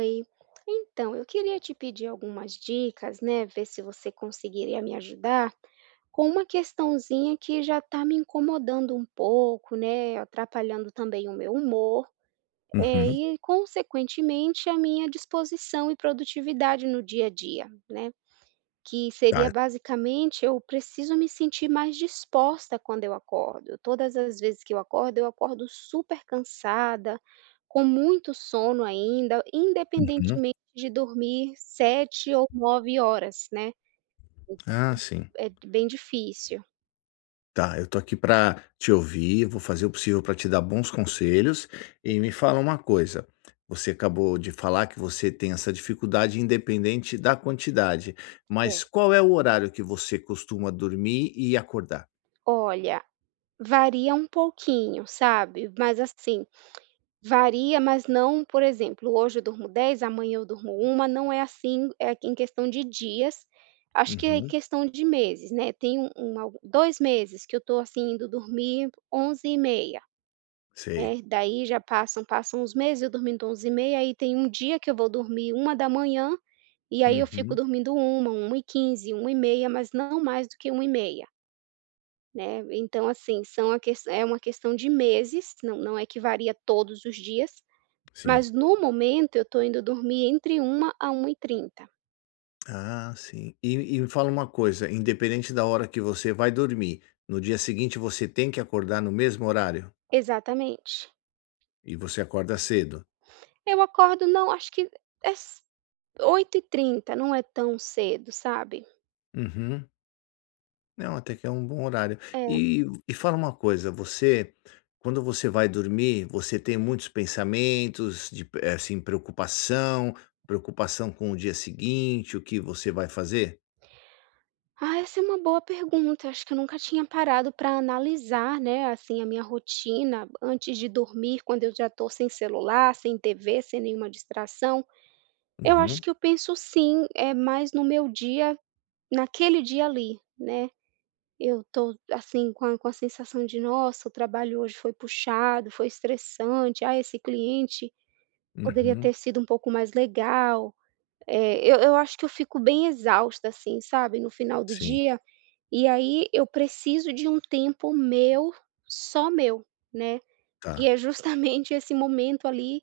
Oi. Então, eu queria te pedir algumas dicas, né. Ver se você conseguiria me ajudar, com uma questãozinha que já tá me incomodando um pouco, né. Atrapalhando também o meu humor. Uhum. Eh, e consequentemente a minha disposição e produtividade no dia a dia, né. Que Tá seria e basicamente eu preciso me sentir mais disposta quando eu acordo, todas as vezes que eu acordo eu acordo super cansada, com muito sono ainda, Uhum. independentemente de dormir 7 ou 9 horas, né. Ah, sim. É bem difícil. Tá, eu tô aqui pra te ouvir, vou fazer o possível pra te dar bons conselhos, e me fala uma coisa, você acabou de falar que você tem essa dificuldade independente da quantidade, Cer mas qual é o horário que você costuma dormir e acordar? Olha, varia um pouquinho, sabe? Mas assim, varia, mas não por exemplo, hoje eu durmo 10 amanhã eu durmo 1, não é assim, é em questão de dias, acho que é Uhum. questão de meses, né, tem um um algo 2 meses que eu tô, assim, indo dormir 23h30. Sei. É, daí, já passam passam uns meses eu dormindo 23h30,. Aí, tem dia que eu vou dormir 1h00 e aí eu fico Uhum. dormindo 1h00, 1h15 e 1h30 mas não mais do que e 1h30. Né. Então, assim, são a ques é uma questão de meses, não não é que varia todos os dias. Sim. Mas no momento eu tô indo dormir entre 1h00 a 1h30. Ah sim, e e me fala uma coisa, independente da hora que você vai dormir, no dia seguinte você tem que acordar no mesmo horário? Exatamente. E você acorda cedo? Eu acordo não acho que é ce 8h30 não é tão cedo, sabe? Uhum. Não, até que é um bom horário. É. E e fala uma coisa, você quando você vai dormir você tem muitos pensamentos de, eh, assim de preocupação, preocupação com o dia seguinte, o que você vai fazer? Ah, essa é uma boa pergunta, acho que eu nunca tinha parado pra analisar, né, assim, a minha rotina antes de dormir quando eu já estou sem celular, sem TV, sem nenhuma distração. Eu acho Uhum. que eu penso sim, eh, mais no meu dia, naquele dia ali, né. Eu tô assim, com a com a sensação de "Nossa, o trabalho hoje foi puxado, foi estressante, ah, esse cliente poderia Uhum. ter sido um pouco mais legal". Eh eu eu acho que eu fico bem exausta, assim, sabe, no final do Sim. dia, e aí eu preciso de um tempo meu, só meu, né. Que Tá. é justamente esse momento ali,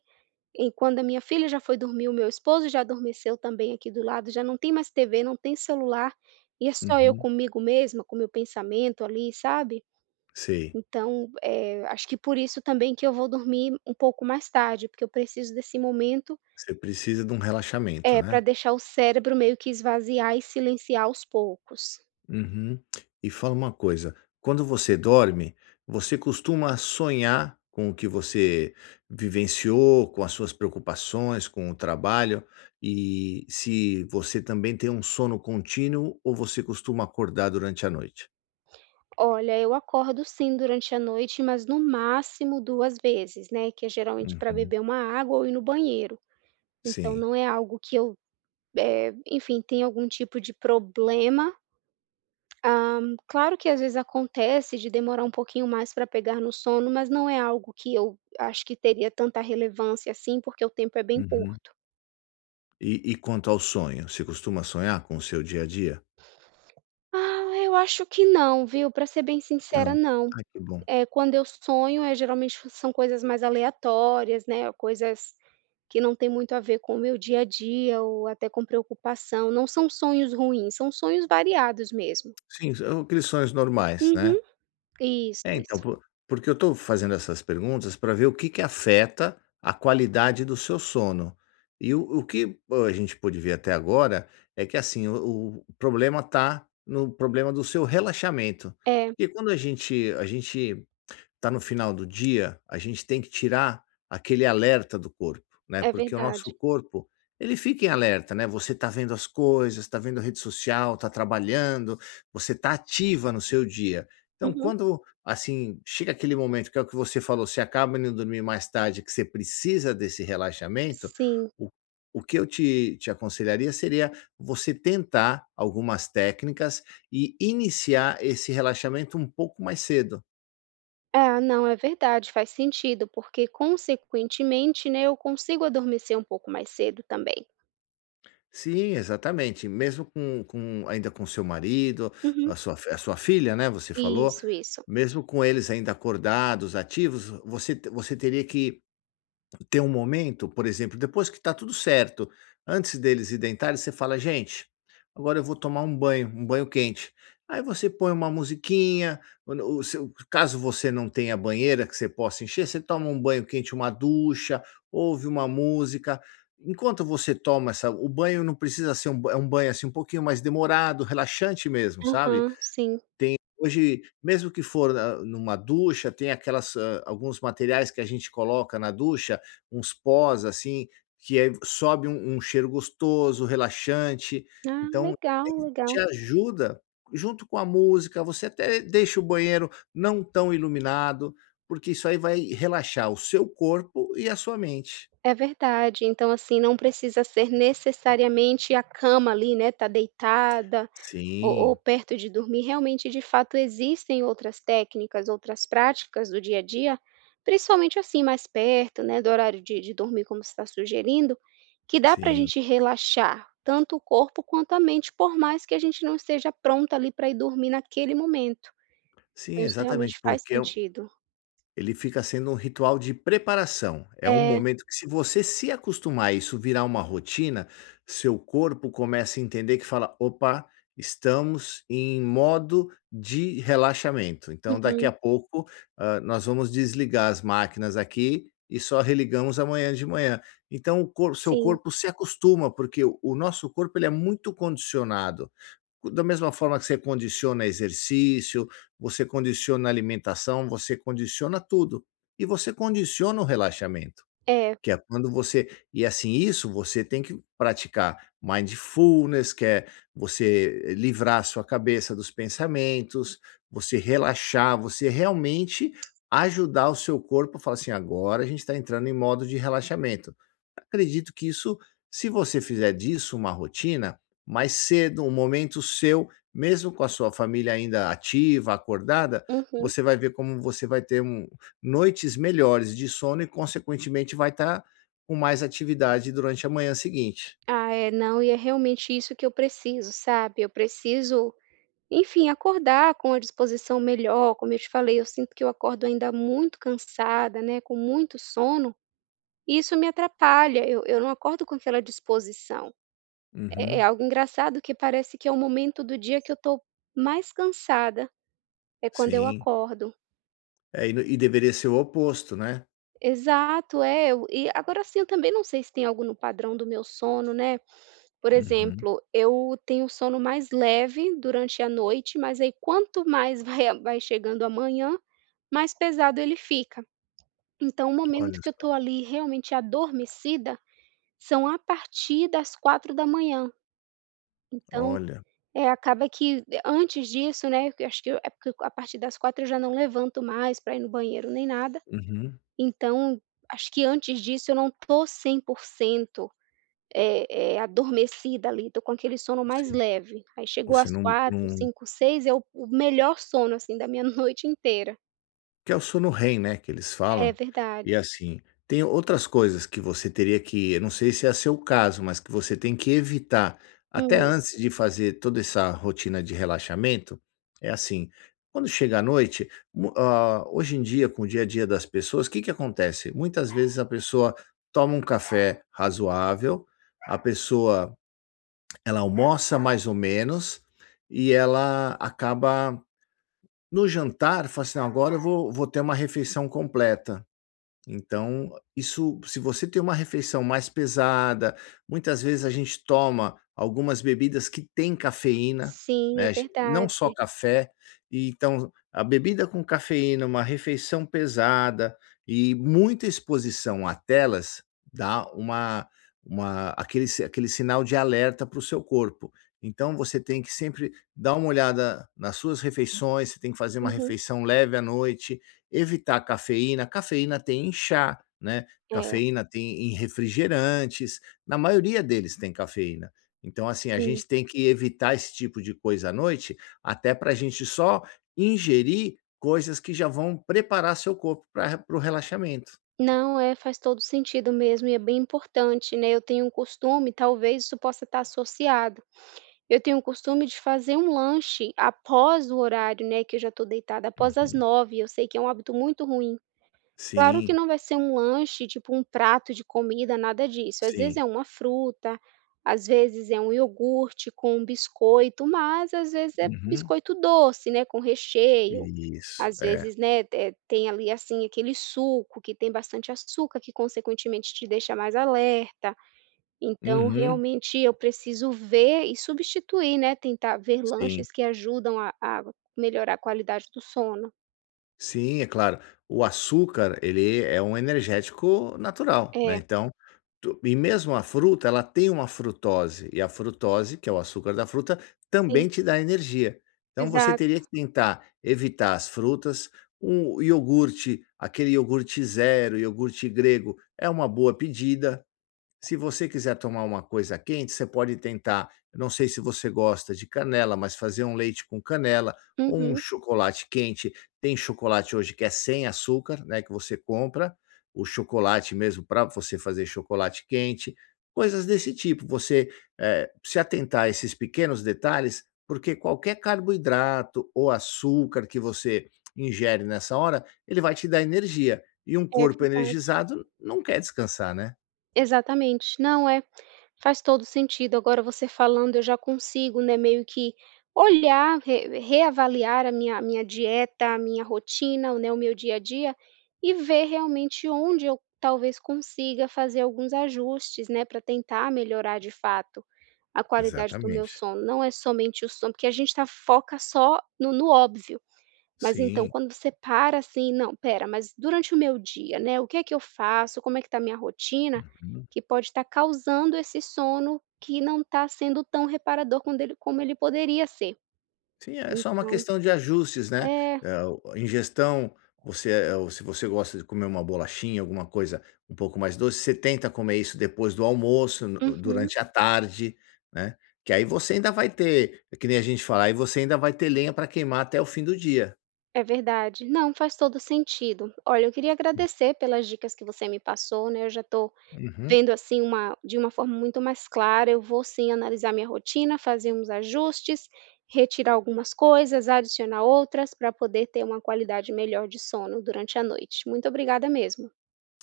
em quando a minha filha já foi dormir, o meu esposo já adormeceu também aqui do lado, já não tem mais TV não tem celular, e é só eu Uhum. comigo mesma com o meu pensamento ali, sabe? Sei. Então, eh, acho que por isso também que eu vou dormir um pouco mais tarde porque eu preciso desse momento Você precisa de um relaxamento, Eh, para né. deixar o cérebro meio que esvaziar e silenciar aos poucos. Uhum, e fala uma coisa, quando você dorme, você costuma sonhar com o que você vivenciou, com as suas preocupações, com o trabalho, e se você também tem um sono contínuo ou você costuma acordar durante a noite? Olha, eu acordo sim durante a noite, mas no máximo 2 vezes, né, que é geralmente pra Uhum. beber uma água ou ir no banheiro. Então Sim. não é algo que eu, eh, enfim tem algum tipo de problema. Ah, claro que às vezes acontece de demorar pouquinho mais pra pegar no sono, mas não é algo que eu ache que teria tanta relevância assim porque o tempo é bem Uhum. curto. E e quanto ao sonho, você costuma sonhar com o seu dia a dia? Ah, eu acho que não, viu, pra ser bem sincera Não, não. ai que bom. Eh, quando eu sonho é geralmente são coisas mais aleatórias, né, coisas que não tem muito a ver com o meu dia a dia ou até com preocupação, não são sonhos ruins são sonhos variados mesmo. Sim, são aqueles sonhos normais, Uhum, né? isso, É então isso. por porque eu estou fazendo essas perguntas pra ver o que que afeta a qualidade do seu sono. E o o que a gente pôde ver até agora, é que assim o o problema está no problema do seu relaxamento. É. Porque quando a gente a gente está no final do dia, a gente tem que tirar aquele alerta do corpo, né. É Porque o verdade. nosso corpo, ele fica em alerta, né. Você está vendo as coisas, está vendo rede social, está trabalhando, você está ativa no seu dia. Então Uhum. quando, assim, chega aquele momento que é o que você falou, você acaba indo dormir mais tarde e que você precisa desse relaxamento, Sim. o o que eu te te aconselharia seria você tentar algumas técnicas e iniciar esse relaxamento um pouco mais cedo. É não, é verdade, faz sentido porque consequentemente, né, eu consigo adormecer um pouco mais cedo também. Sim, exatamente, mesmo com com ainda com o seu marido, Uhum. a sua a sua filha, né, você falou, Isso, isso. mesmo com eles ainda acordados, ativos, você te você teria que ter um momento, por exemplo depois que tá tudo certo, antes deles ir deitarem você fala "Gente, agora eu vou tomar um banho, um banho quente". Aí você põe uma musiquinha, quando o seu caso você não tenha banheira que você possa encher, você toma um banho quente, uma ducha, ouve uma música. Enquanto você toma essa o banho não precisa ser é um banho, assim, um pouquinho mais demorado, relaxante mesmo, sabe. Aham, sim. Tem hoje, mesmo que for na em uma ducha tem aquelas, ah, alguns materiais que a gente coloca na ducha, uns pós assim, que aí sobe um um cheiro gostoso, relaxante, Ah então legal, te legal. ajuda, junto com a música, você até deixa o banheiro não tão iluminado, porque isso aí vai relaxar o seu corpo e a sua mente. É verdade, então assim não precisa ser necessariamente a cama ali, né, está deitada, ou ou Sim. perto de dormir realmente, de fato existem outras técnicas, outras práticas do dia a dia. Principalmente assim, mais perto, né, do horário de de dormir como você está sugerindo, que dá pra Sim. gente relaxar tanto o corpo quanto a mente por mais que a gente não esteja pronto ali pra ir dormir naquele momento. Sim, Então isso exatamente realmente faz porque é o sentido. Ele fica sendo um ritual de preparação, é um É. momento que se você se acostumar, isso virar uma rotina, seu corpo começa a entender que fala, "Opa, estamos em modo de relaxamento", então daqui Uhum. a pouco, ah, nós vamos desligar as máquinas aqui e só religamos amanhã de manhã. Então o cor o seu Sim. corpo se acostuma porque o nosso corpo ele é muito condicionado. Da mesma forma que você condiciona exercício, você condiciona alimentação, você condiciona tudo. E você condiciona o relaxamento, É. que é quando você e assim isso você tem que praticar mindfulness que é você livrar a sua cabeça dos pensamentos, você relaxar, você realmente ajudar o seu corpo a falar assim "Agora a gente está entrando em modo de relaxamento.". Acredito que isso, se você fizer disso uma rotina, mais cedo, um momento seu, mesmo com a sua família ainda ativa, acordada, Uhum. você vai ver como você vai ter um noites melhores de sono e consequentemente vai estar com mais atividade durante a manhã seguinte. Ah, é não, e é realmente isso que eu preciso sabe. Eu preciso enfim acordar com a disposição melhor, como eu te falei eu sinto que eu acordo ainda muito cansada, né, com muito sono, isso me atrapalha eu eu não acordo com aquela disposição. É é Uhum. algo engraçado que parece que é o momento do dia que eu tô mais cansada. É quando eu Sim. acordo. É e de e deveria ser o oposto, né? Exato, é eu e agora assim, eu também não sei se tem algo no padrão do meu sono, né, por Uhum. exemplo eu tenho o sono mais leve durante a noite mas aí quanto mais vai a vai chegando a manhã mais pesado ele fica. Então o momento Olha que eu só. tô ali realmente adormecida, são a partir das 04h00. Então, Olha. eh, acaba que antes disso, né, eu acho que é porque a partir das 04h00 eu já não levanto mais pra ir no banheiro nem nada. Uhum. Então, acho que antes disso eu não tô 100%, eh eh, adormecida ali estou com aquele sono mais Sim, leve aí chegou você às não 04h00, não 05h00, 06h00 é o o melhor sono, assim, da minha noite inteira. Que é o sono REM né, que eles É falam, verdade. e assim, tem outras coisas que você teria que eu não sei se é seu caso, mas que você tem que evitar, até Hum. antes de fazer toda essa rotina de relaxamento, é assim, quando chegar a noite, mu ah, hoje em dia, com o dia a dia das pessoas, que que acontece? Muitas vezes a pessoa toma um café razoável, a pessoa, ela almoça mais ou menos, e ela acaba no jantar fala assim: "Não agora eu vou vou ter uma refeição completa". Então isso se você tem uma refeição mais pesada, muitas vezes a gente toma algumas bebidas que têm cafeína, Sim, né, é a gen não verdade. só café, e então a bebida com cafeína, uma refeição pesada e muita exposição à telas, dá uma uma aquele si aquele sinal de alerta para o seu corpo. Então você tem que sempre dar uma olhada nas suas refeições, você tem que fazer uma Uhum. refeição leve à noite, evitar cafeína, cafeína tem em chá, né. É. Cafeína tem em refrigerantes, na maioria deles tem cafeína. Então assim, a Sim. gente tem que evitar esse tipo de coisa à noite até pra gente só ingerir coisas que já vão preparar seu corpo pra re para o relaxamento. Não, é faz todo sentido mesmo, e é bem importante, né, eu tenho um costume talvez isso possa estar associado eu tenho um costume de fazer um lanche após o horário, né, que eu já estou deitada após as Uhum. 21h eu sei que é hábito muito ruim. Claro que Sim. não vai ser um lanche tipo um prato de comida nada disso às vezes Sim. é uma fruta, às vezes é um iogurte com um biscoito mas às vezes é Uhum. biscoito doce, né, com recheio, Isso, às é. vezes, né, te tem ali assim, aquele suco que tem bastante açúcar que consequentemente te deixa mais alerta. Então Uhum. realmente eu preciso ver e substituir, né, tentar ver Sim. lanches que ajudam a a melhorar a qualidade do sono. Sim, é claro, o açúcar ele é um energético natural, né, É. então tu e mesmo a fruta ela tem uma frutose, e a frutose que é o açúcar da fruta, Sim. também te dá energia. Então você Exato. teria que tentar evitar as frutas, um iogurte, aquele iogurte 0, iogurte grego, é uma boa pedida. Se você quiser tomar uma coisa quente, você pode tentar, não sei se você gosta de canela, mas fazer um leite com canela ou um Uhum. chocolate quente tem chocolate hoje que é sem açúcar, né, que você compra o chocolate mesmo pra você fazer chocolate quente, coisas desse tipo. Você, eh, se atentar a esses pequenos detalhes porque qualquer carboidrato ou açúcar que você ingere nessa hora ele vai te dar energia e um É corpo verdade. energizado não quer descansar, né? Exatamente, não é, faz todo o sentido agora você falando eu já consigo, né, meio que olhar re reavaliar a minha a minha dieta a minha rotina, né, o meu dia a dia e ver realmente onde eu talvez consiga fazer alguns ajustes, né. Pra tentar melhorar de fato a qualidade do meu Exatamente. sono, não é somente o sono porque a gente está foca só no no óbvio, mas então Sim. quando você para, assim, não espera mas durante o meu dia, né, o que é que eu faço? Como é que está a minha rotina? Uhum. Que pode estar causando esse sono que não está sendo tão reparador quando ele como ele poderia ser Sim, é só uma então questão de ajustes, né, É. eh, o a ingestão você é ou se você gosta de comer uma bolachinha, alguma coisa um pouco mais doce, você tenta comer isso depois do almoço, no Uhum. durante a tarde, né? Que aí você ainda vai ter que nem a gente falar aí você ainda vai ter lenha pra queimar até o fim do dia. É verdade, não faz todo o sentido. Olha, eu queria Hum. agradecer pelas dicas que você me passou, né, eu já estou Uhum. vendo assim uma de uma forma muito mais clara eu vou sim analisar minha rotina, fazer uns ajustes, retirar algumas, coisas adicionar outras, para poder ter uma qualidade melhor de sono durante a noite, muito obrigada mesmo.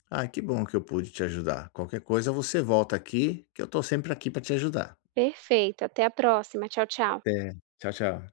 Ai que bom que eu pude te ajudar, qualquer coisa você volta aqui, que eu estou sempre aqui pra te ajudar. Perfeito. Até a próxima, tchau, tchau. Até, tchau, tchau.